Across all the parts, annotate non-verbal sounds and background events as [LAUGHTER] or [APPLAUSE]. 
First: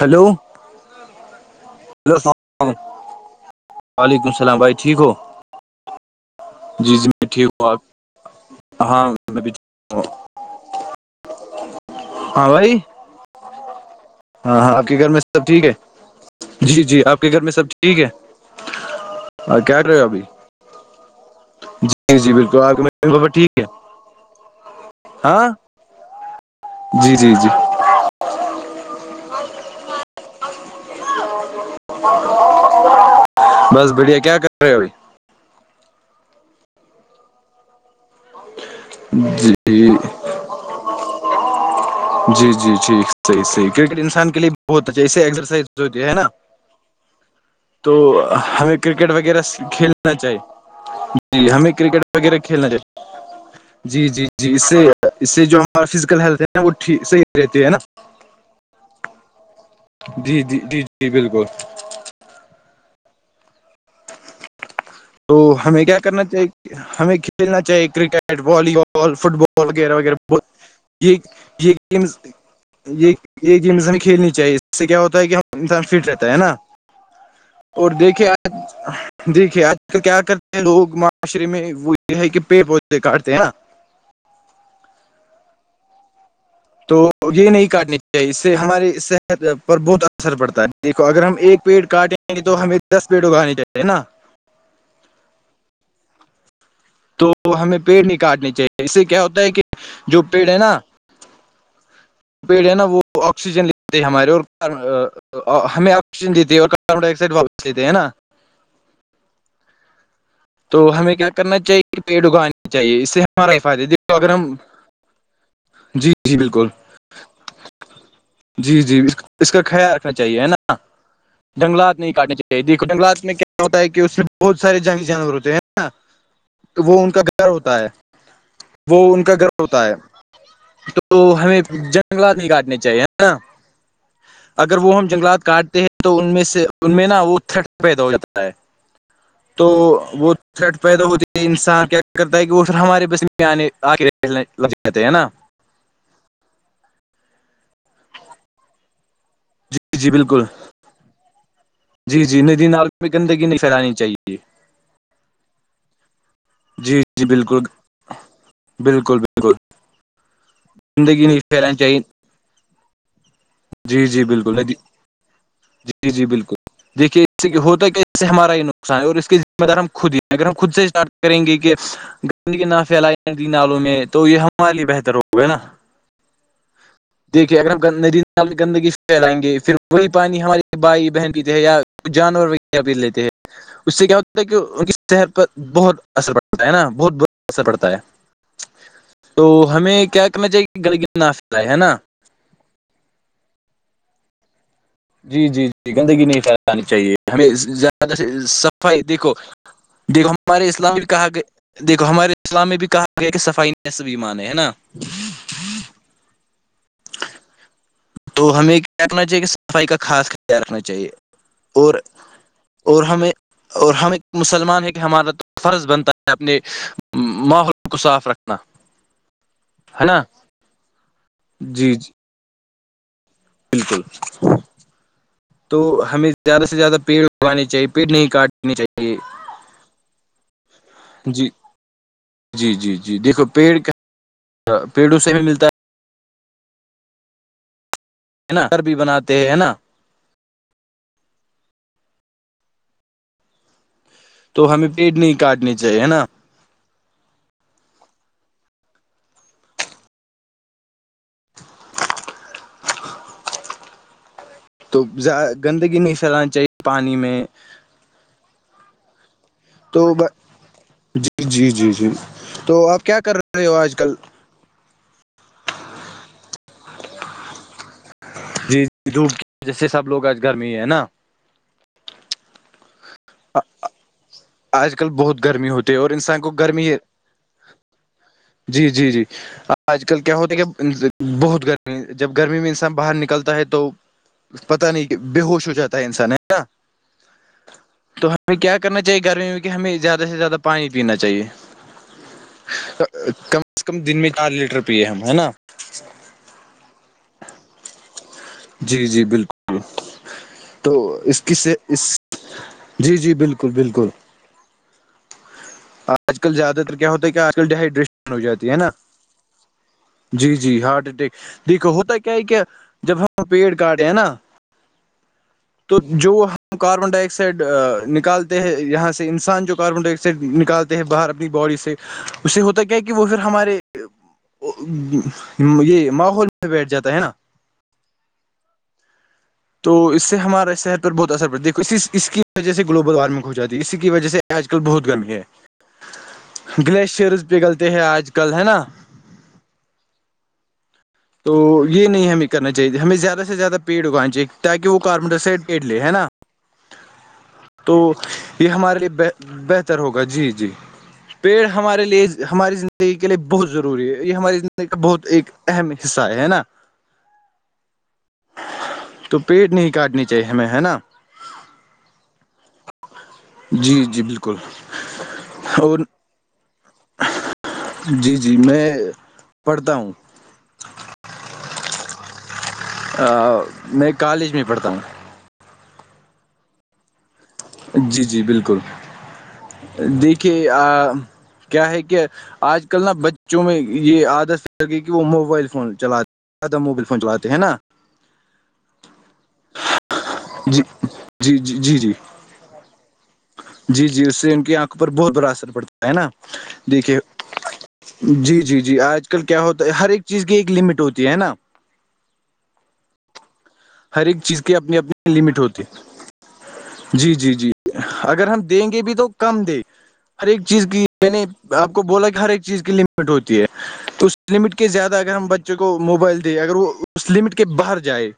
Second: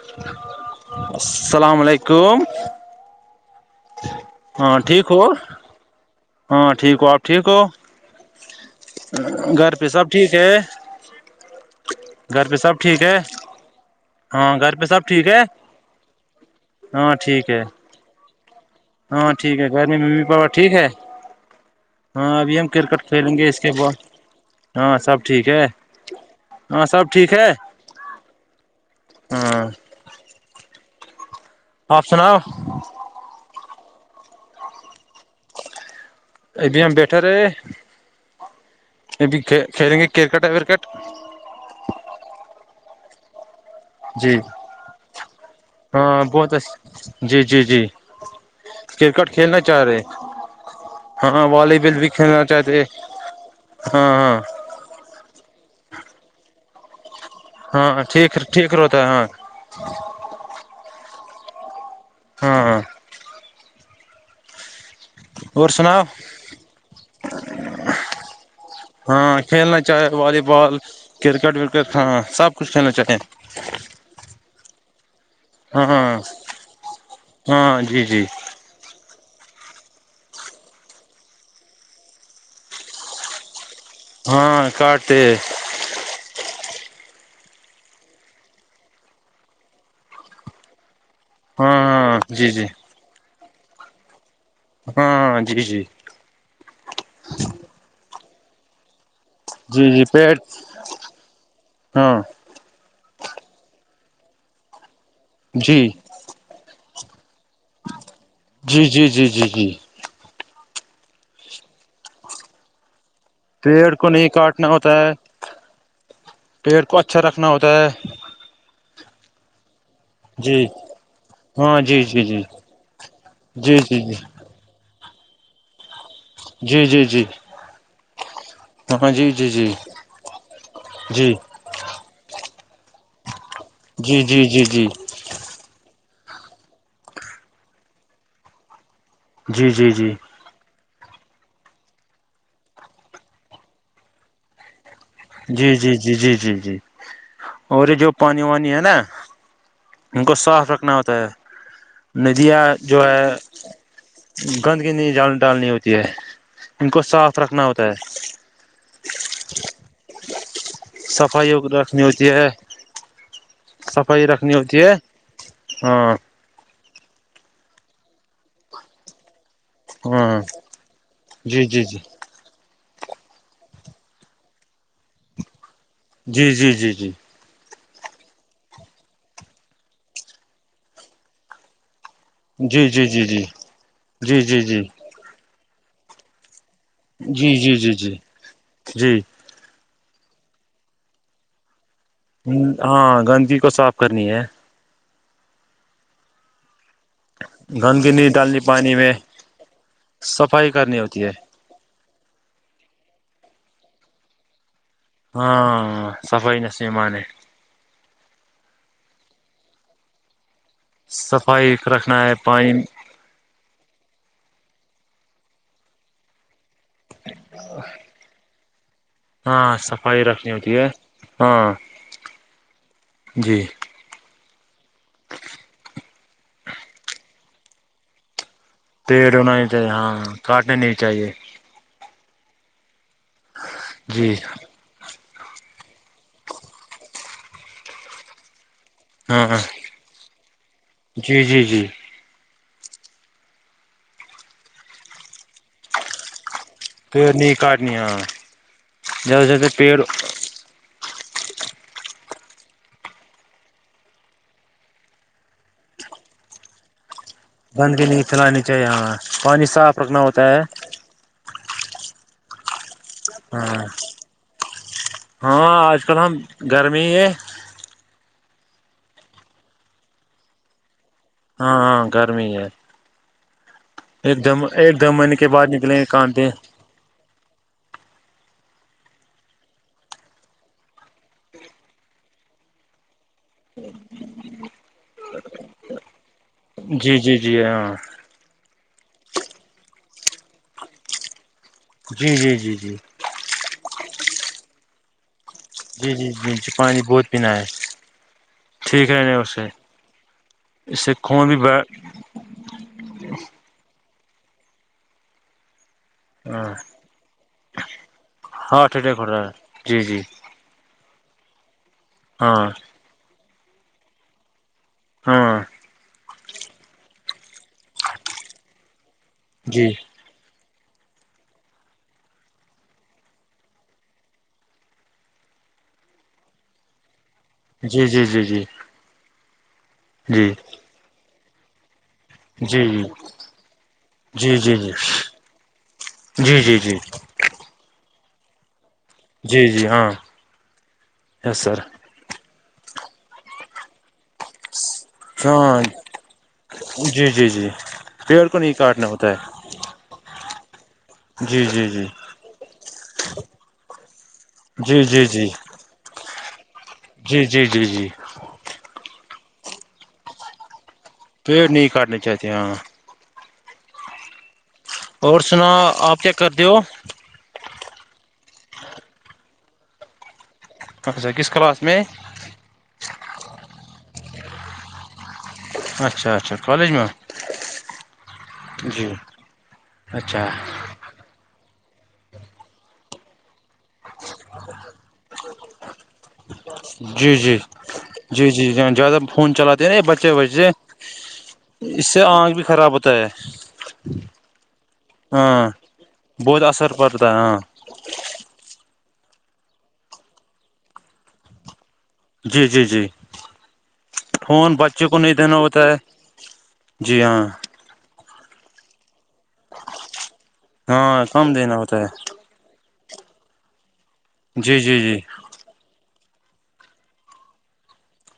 Hello hello السلام علیکم السلام وعلیکم السلام بھائی ہاں ٹھیک ہو ہاں جی ٹھیک ہو جی آپ میں ٹھیک ہو ہوں آپ ہاں میں بھی گھر پہ سب ہوں ٹھیک ہے گھر ہاں پہ سب بھائی ٹھیک ہے ہاں ہاں آپ کے گھر میں سب ٹھیک ہے جی جی ہاں آپ کے گھر ٹھیک میں سب ٹھیک ہے ہاں ٹھیک ہے کیا کر کرنی رہے ہو ابھی ممی پاوا ٹھیک ہے جی ہاں جی ابھی بالکل ہم آپ کے کرکٹ ممی پاپا کھیلیں گے اس ٹھیک ہے کے بال ہاں سب ٹھیک ہے ہاں سب جی ٹھیک جی جی ہے ہاں آپ سناؤ بس بڑیا کیا کر رہے ہو بی ابھی ہم بیٹھے رہے ابھی کھیلیں گے کرکٹ ہے کٹ جی جی جی صحیح کرکٹ انسان جی کےے بہت اچھاے ایکرسائز ہوتی ہے نا کس تو ہمیں کرکٹ وغیرہ کھیلنا چاہیے ہاں جی ہمیں والی بال کرکٹ بھی وغیرہ کھیلنا چاہتے چاہی ہاں جی جی ہاں جی اس سے اس سے جو ہمارا فزیکل ہیلتھ ہے نا وہٹھیک صحیح رہتی ہے نا ہاں ٹھیک ٹھیک رہتا ہے ہاں جی جی جی جی بالکل ہاں ہاں تو اور ہمیں کیا سناؤ کرنا چاہیے ہمیں کھیلنا چاہیے کرکٹ والی بال فٹ ہاں بال بال کھیلنا وغیرہ چاہے وغیرہ والی بال یہ کرکٹ یہ ورکٹ گیمز ہاں سب کچھ کھیلنا یہ چاہیے یہ گیمز ہمیں کھیلنی چاہیے اس سے کیا ہوتا ہے کہ انسان ہاں فٹ رہتا ہے نا ہاں اور جی جی دیکھیے آج دیکھیے آج کیا کرتے ہیں لوگ معاشرے میں وہ یہ ہے کہ پیڑ پودے کاٹتے ہیں نا ہاں کاٹ تو یہ نہیں کاٹنی چاہیے اس سے ہماری صحت پر بہت اثر پڑتا ہے دیکھو اگر ہم ایک ہاں پیڑ کاٹیں ہاں نہیں جی تو جی ہمیں دس پیڑ اگانے چاہیے نا ہاں ہاں جی جی تو ہمیں پیڑ نہیں کاٹنے چاہیے اسے کیا ہوتا ہے کہ جی جی جو پیٹ پیڑ ہے نا ہاں پیڑ ہے نا وہ آکسیجن لیتے ہمارے اور جی ہمیں دی اور کاربن ڈائی آکسائڈ واپ لیتے ہے نا جی جی جی جی جی تو ہمیں کیا کرنا چاہیے پیٹ اگانے چاہیے اس سے ہم ہمارا ہی فائدہ ہے۔ پیڑ کو دیکھو اگر نہیں کاٹنا ہوتا ہے جی جی بالکل پیڑ کو اچھا رکھنا ہوتا ہے جی جی اس کا خیال چاہیے ہے جی نا ہاں جنگلات جی نہیں جی کاٹنے جی چاہیے دیکھو جنگلات میں کیا جی ہوتا ہے جی کہ اس میں بہت سارے جنگ جانور ہوتے ہیں نا جی جی وہ جی ان کا جی گھر ہوتا ہے وہ ہاں ان جی کا جی گرہ جی ہوتا ہے تو جی ہمیں جنگلات نہیں کاٹنے چاہیے جی جی جی اگر جی وہ ہم جنگلات کاٹتے ہیں تو ان میں سے ان میں نا وہ تھٹ پیدا ہو جاتا ہے تو جی جی جی وہ ٹ پیدا ہوتی ہے انسان کیا کرتا ہے کہ وہ سر ہمارے بس آنے آ لگ جاتے ہے نا جی جی جی جی جی جی اور یہ جو پانی وانی ہے نا جی جی ان گ کو بالکل صاف رکھن ہوا تیار جی جی ندیاں ندی نال جو میں ہے گندگی نہیں پھیلانی چاہیے گند گ ن جال ڈالنی ہوتی ہے ہم کو جی جی صاف بالکل رکھنؤتا بالکل بالکل زندگی نہیں صفائی ہو پھیلانی چاہیے رکھنی ہوتی ہے جی جی بالکل ہے ج ہ جی جی بالکل دیکھیے اس سے ہوتا ہے کہ اس سے ہمارا یہ نقصان ہے اور اس کے دار ہم خود ہی ہاں اگر ہم خود سے اسٹارٹ کریں گے جی کہ جی جی نہ پھیلائی ت نالوں میں تو یہ ہمارے لیے بہتر ہوگا نا جی جی جی جی دیکھیے اگر ہم ندی نال گندگی پھیرائیں گے پھر وہی پانی ہمارے بھائی بہن بھی تھے یا جانور جی وغیرہ جی بھی جی لیتے جی اس سے کیا جی جی جی ہوتا تھا کہ صحت پر بہت اثر پڑتا ہے نا بہت برا جی اثر پڑتا جی ہے جی جی جی تو ہمیں کیا کرنا چاہیے کہ گڑ ناف ہے نا ہاں گندگی کو صاف کرنی ہے جی جی جی گندگی نہیں پھیلانی چاہیے ہمیں گندگی زیادہ سے نہیں ڈالنی پانی صفائی میں دیکھو دیکھو ہمارے صفائی کرنی اسلامی ہوتی کہا ہے گئے دیکھو ہمارے اسلام میں بھی کہا گیا ہے کہ صفائی ن س بھی مانے ہے نا ہاں صفائ ن سے مانے تو ہمیں کیا رنااہے کہ صفائی کا خا خیال رکھنا چاہیے صفائی چاہے اور رکھنا ہے پانی اور ہمیں اور ہم ایک مسلمان ہے کہ ہمارا تو فرض بنتا ہے اپنے ماحول کو صاف رکھنا ہاں ہے صفائی نا رکھنی ہوتی ہے ہاں جی الکل تو ہمیں زیادہ سے زیادہ پیڑ اگانے چاہیے پیڑ نہیں کاٹ پیڑ ہونا نہیں چاہیے ہاں ہاں کٹ نہیں چاہیے جی جی جی جی دیکھو پیڑ کا جی پیڑوں سے بھی ملتا ہے ہے نا گھر بھی بناتے ہاں ہیں نا [UNINTELLIGIBLE] جی جی جی تو ہمیں پیٹ نہیں کاٹنے چاہیے ہے نا پیڑ نہیں کاٹنی ہ زیادہ زد پیڑ تو ز گندگی نہیں پھیلانی چاہیے پانی میں بندگ نہیں چلانی چاہیے ہاں پانی صاف تو رکھنا میں ہوتا ہے جی جی جی جی تو آپ کیا کر رہے ہو ہاں آج کل ہاں آج کل ہم گرمی ہی ہیں دور کی وجہ سے سب لوگ آج گرمی ہے نا ہاں ہاں گرمی ہے ایک د ایک آج د کل مہینے بہت کے بعد گرمی ہوتی ہے نکلیں گے اور انسان کانتے کو گرمی جی جی جی آج کل کیا ہوتا کیا بہت گرمی جب گرمی میں انسان باہر نکلتا ہے تو پتہ نہیں کہ بے ہووش ہو جاتا ہے انسان ہے نا جی جی جی ہاںاں تو ہمیں کیا کرنا چاہیے گرمی میں کہ ہمیں زیادہ سے زیادہ پانی پینا چاہیے جی جی جی جی کم سےز کم دن میں چار لیٹر پیے ہم ہے نا جی جی جی جی پانی بہت پینا ہے جی ٹھیک ہے جی نہیں اس سے بالکل تو سے اس خون ک بھی سے بڑھ اس جی جی بالکل بالکل آپ آج کل ہاں زیادہ تر کیا ہوتا ہے کہ آج کل ڈییہائیڈریشن ہو جاتی ہے نا ہارٹ اٹیک ہو رہا ہے جی جی جی ہارٹ اٹیک دیکھو ہوتا کیا ہے کیا ہاں پیڈ ک کاڈ ہے نا ہاں تو جو ہم کاربن ڈائی آکسائڈ نکالتے ہیں یہاں سے انسان جو جی کاربن ڈائی آ سے نکالتے ہیں باہر اپنی باڈی سے اس سے ہوتا کیا کہ وہ پھر ہمارے یہ ماحول میں بیٹھ جاتا ہے نا جی جی جی جی تو اس سے جی ہمارا شہر پر بہت اثر پڑتا ہے اس اس کی اس وجہ سے جی گلوبل وارمنگ ہو جاتی ہے اسی کی وجہ سے آج جی جی کل جی بہت گرمی ہے جی جی جی شرز پگھلتے ہیں آج کل ہے نا جی جی ہاں یس تو سر یہ نہیں ہمیں کرنا چاہیے ہمیں زیادہ سے زیادہیٹگانی چاہیے تاکہ وہ کاربن ڈائی آکسائڈ پیڑ ہاں لے ہے نا جی جی جی تو پیڑ کو یہ نہیں ہمارے کاٹنا لیے ہوتا ہے بیسٹ ہوگا جی جی پیڑ جی جی ہمارے جی لیے ہماری زندگی کے لیے بہت ضروری ہے یہ ہماری زندگی کا جی جی بہت جی ایک اہم حصہ ہے نا جی جی جی جی تو پیٹ نہیں کاٹنی چاہیے ہمیں ہے نا پیڑ نہیں کرنے چاہیتے ہاں جی جی بالکل اور چیک کر د ہو جی - جی میں پڑھتا ہوں قبضہ کس کلاس میں- میں, کالج میں پڑھتا ہوں- اچھا- اچھا کالج میں- جی- جی بالکل جی اچھا دیکھیے آ- کیا ہے کہ آج کل نا بچوں میں یہ عادت پگئی کہ وہ موبائل فون چلاتے- زیادہ موبائل فون جی- چلاتے ہیں جی- نا جی- جی زیادہ فون چلاتے نا بچے- وجے جی جی جی جی اس جی سے آنکھ بھی خراب ہوتا ہے- جی- جی اس سے ان کی آنکھوں پر بہت بڑا اثر ہاں پڑتا ہے نا بہت اثر دیکھیے- پڑتا ہے ہاں جی- جی- جی آج کل کیا ہوتا ہے ہر ایک چیز کی ایک لمٹ ہوتی ہے نا- جی- جی- جی ہر ایک چیز فون کی اپنی بچے کو نہیں اپنی دینا لمٹ ہوتا ہوتی ہے جی- جی -جی- اگر ہم دیں گے بھی تو- کم دے ہر ایک چیز کی ہاں یعنی کم دینا آپ ہوتا کو ہے بولا کہ ہر ایک چیز کی لمٹ ہوتی ہے تو اس- اس لمٹ جی کے جی جی زیادہ اگر ہم بچے کو موبائل دیں اگر وہ اس لمٹ کے باہر جائے-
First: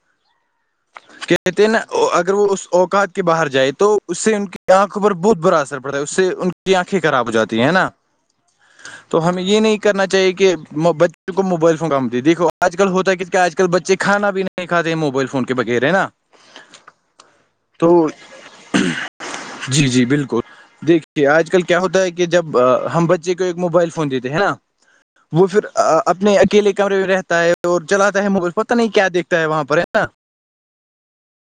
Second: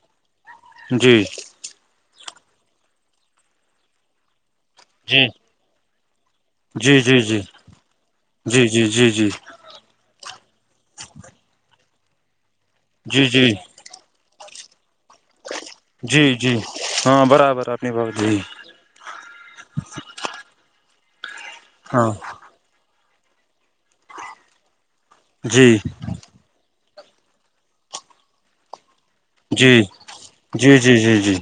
جی کہتے ہیں نا اگر وہ اس اوقات کے باہر جائے تو اس سے ان کی آنکھوں پر بہت برا اثر پڑ- پڑتا اس سے ان کی آنکھیں جی جی خراب ہو جی جاتی ہیں ہے نا جی جی جی جی تو جی ہمیں یہ نہیں کہ- کرنا چاہے کہ بچوں کو موبائل فون کامتی دیکھو آج کل ہوتا ہے ک کیا جی آج جی کل بچے کھانا پینا- اے مبائل ف جی- جی ہاں برابر اپپنی تو بات ج- جی- جی بالکل, دیکھیے آج کل کیا ہوتا ہاں ہے کہ- جب ہم بچے کو ایک موبائل فون دیتے ہیں نا وہ پھر- جی اپنے اکیلے کمرے میں رہتا ہے اور چلاتا ہے م پتا نہیں کیا دیکھتا ہے- وہاں پر ہے جی- نا جی- جی- جی- جی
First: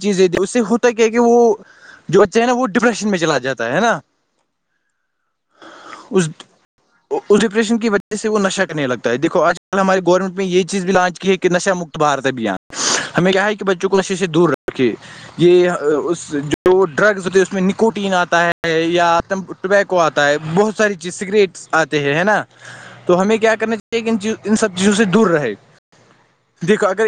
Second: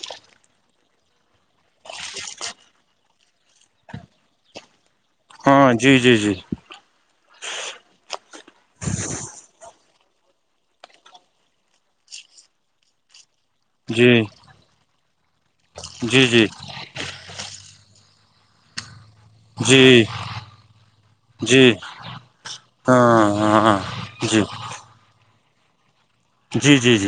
چیزیں اس سے ہوتا کیا ہے کہ وہ جو بچہ ہے نا وہ ڈپریشن میں چلا جاتا ہے نا- ہاں, جی- جی- اس جی- اس ڈپریشن کی وجہ سے وہ نشہ کرنے لگتا ہے دیکو آج کل ہماراری گورنمنٹ میں یہ چیز بھی لانچ کی ہے کہ نشا م- بھارت ابھیان ہمیں کیا ہے کہ بچوں کو نشے جی سے دور رکھے یہ جی اس جو ڈرگز ہوتے ہیں اس میں نکوٹین آتا ہے- یا جی ٹوبیکو جی آتا ہے بہت ساری چیز سگریٹس جی آتے ہے ہاں تو ہمیں کیا ہاں کرنا ہاں چاہیے کہ جی ان سب- جوں سے دور رہے جی دیکھو جی اگر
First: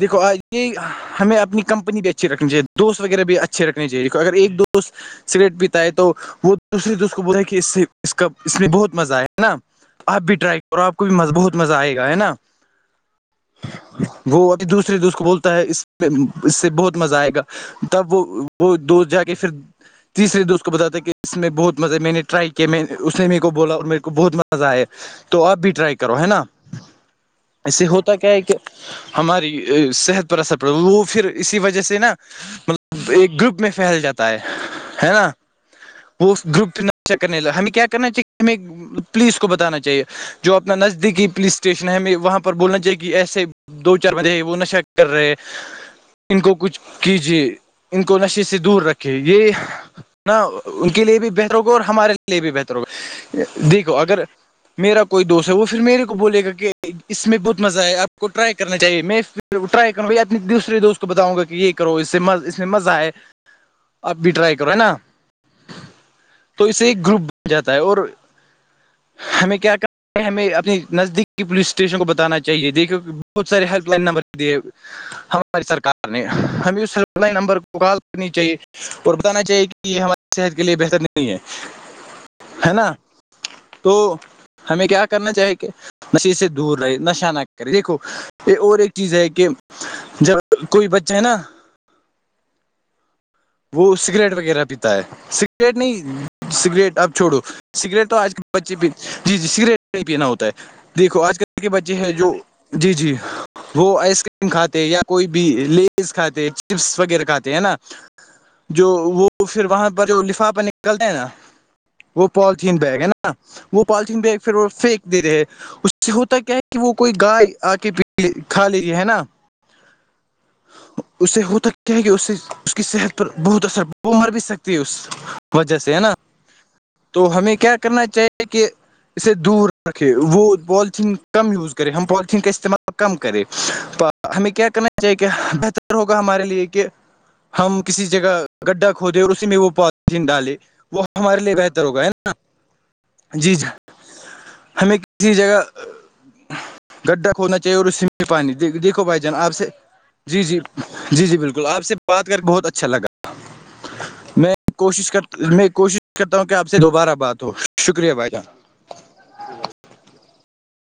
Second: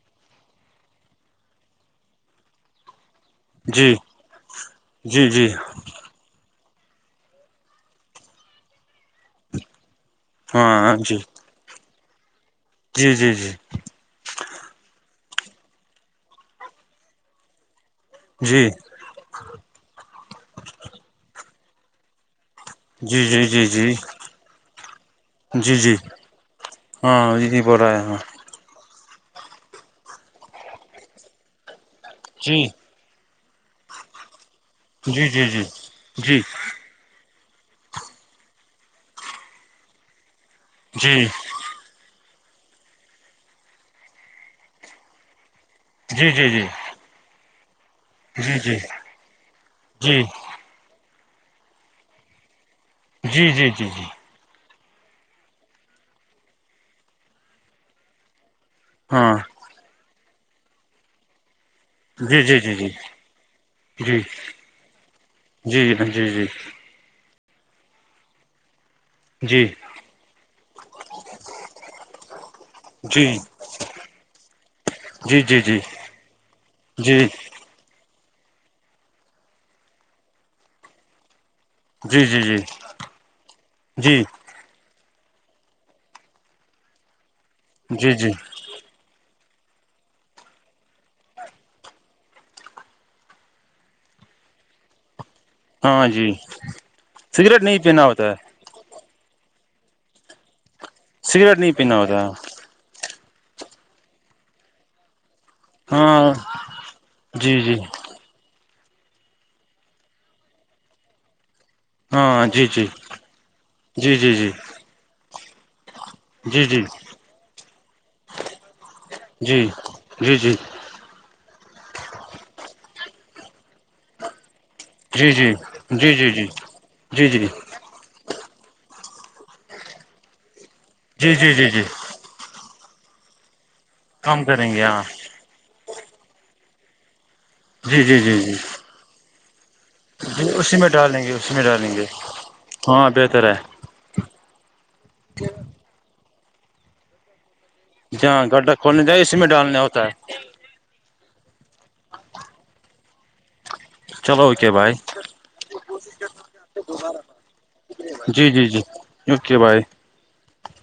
دیکھو یہ- ہمیں اپنیمپنی بھی اچھی رکھنی چاہی دوست وغیرہ بھی اچھا- چربی جی کو اگر ایک دوست جی جی جی سگریٹ پیتا ہے تو وہ- دوسرے دوست کو ب کہ اس کا اس میں بہت مزہ آیا ہے نا آپ بھی ٹرائی کرو آپ ہاں کو بھی جی مزہ بہت- مزہ آئے گا ہے نا- جی- جی- جی وہ ابھی دوسرے دوست کو بولتا ہے اس اس سے بہت مزہ آئے گا- تب وہ وہ جی دوست جا کے- تیرے دوست کو بتاتا کہ اس میں بہت مزہ ہے میں نےٹرائی- کہ میں جی اس نے میرے جی کو جی بولا اور جی میرے کو بہت مزہ آئے تو اپ بھی ٹرائی کرو ہے نا- ہاں, جی- جی اس بول سے رہا ہے- ہوتا کیا کہ ہماری صحت پر اثر پڑے وہ پھر اسی وجہ سے نا- جی- ایک گروپ میں پھیل جاتا ہے ہے جی نا جی جی وہ جی اس گروپ کے ن- ا کرنے ل ہمیں کیا کرنا چاہیے ہمیں پولیس کو بتانا چاہیے جو اپنا نزدیکی جی پلیس- اسٹیشن ہے ہمیں وہاں پر بولنا چاہیے کہ ایسے دو چار بندے ہیں وہ نشہ کر رہے- جی ان جی کو جی کچھ کیجیے ان کو نشے جی سے جی جی دور رکھے یہ- ان کے لیے بھی بہتر ہوگا اور ہمارے لیے بھی بہتر ہوگا جی جی جی دیکھو جی اگر میرا کوئی دوست ہے وہ پھر میرے کو بولے گا کہ اس میں بہت مزہ آئے اب کو ٹرائی کرنا چاہیے میں ہاں پھر ٹرائی کروں بھ اپنے دوسرے دوست کو بتاؤں گا کہ یہ ایک کرو اس سے جی مز اس جی میں جی مزہ آ ہے آپ جی بھی ٹرائی کرو ہے نا جی جی جی جی تو اسے ایک گروپ ب جاتا ہے اور ہمیں جی کیا کر ہمیں اپنے نزدیکی پلیس اسٹیشن کو بتانا چاہیے دیکھیے کہ جی بہت جی سارے ہیلپ لائن نمبر دیے جی جی جی ہماری جی جی سرکار نے ہم اسپ لائن نمبر کو کوال کرنی چاہیے اور بتانا چاہیے کہ یہ ہماری صحت کے لیے بہتر نہیں ہے ہے نا تو جی جی ہمیں کیا کرنا چاہی کہ نشی سے دور رہے نشہ نہ کرے دیکھو جی جی اور ایک چیز ہے کہ جب کوئی بچہ ہے نا وہ سگریٹ وغیرہ پیتا ہے سگریٹ ہاں جی نہیں سگریٹ اب چھوڑو نہیں پینا سگریٹ تو ہوتا آج ہے کل بچے جی جی سگریٹ ہی پینا ہوتا ہے دیکھو آج سگریٹ کل کے نہیں بچے پینا ہیں ہوتا جو ہے جی جی وہ آئس کریم کھاتے یا کوئی بھی لیز ہاں کھاتے ہیں چپس وغیرہ کھاتے جی ہے نا جی جو وہ پھر وہاں پر جو لفا پہ نکلتا ہیں نا وہ ہاں جی پالیتین جی بیگ ہے نا وہ جی پالیتین جی بیگ جی پھر وہ پھینک دے رہے ہے اس ج سے ہوتا کیا ہے جی کہ جی وہ کوئی گائے آ کے پی کھا لیی ہے نا جی جی جی اسے ہوتا کیا ہے کہ اس سے اس کی صحت پر بہت اثرڑ وہ مر بھی سکتی اس جی جی وجہ سے ہے نا جی جی جی تو جی ہمیں کیا کرنا چاہیے کہ اسے دور رکھے وہ پالیتھیین جی کم جی جی یوز جی کرے ہم پالیتھیین کا استعمال کم کرے تو کم ہمیں کیا کریں گے کرنا ہاں چاہیے کہ بہتر ہوگا ہمارے لیے کہ ہم جی کسی جی جی جگہ جی گڈھا کھودے اور اسی میں وہ پالین جی ڈالے اسی میں وہ ڈالیں گے ہمارے اسی لیے میں بہتر ڈالیں ہوگا گے ہے نا ہاں بہتر ہے جی ج ہمیں کسی جگہ گڈھا کھونا چاہیے چاہے وہو سمیی جہاں پانی گڈھا دیکھو کھولنے بھائی جائے جان اسی میں آپ سے ڈالنا ہوتا ہے جی جی جی جی بالکل آپ سے بات کر کے بہت اچھا لگا چلو میں اوکے بھائی کوشش کر میں کوشش کرتا ہوں کہ آپ سے دوبارہ بات ہو شکریہ بھائی جی جی جان جی اوکے بائے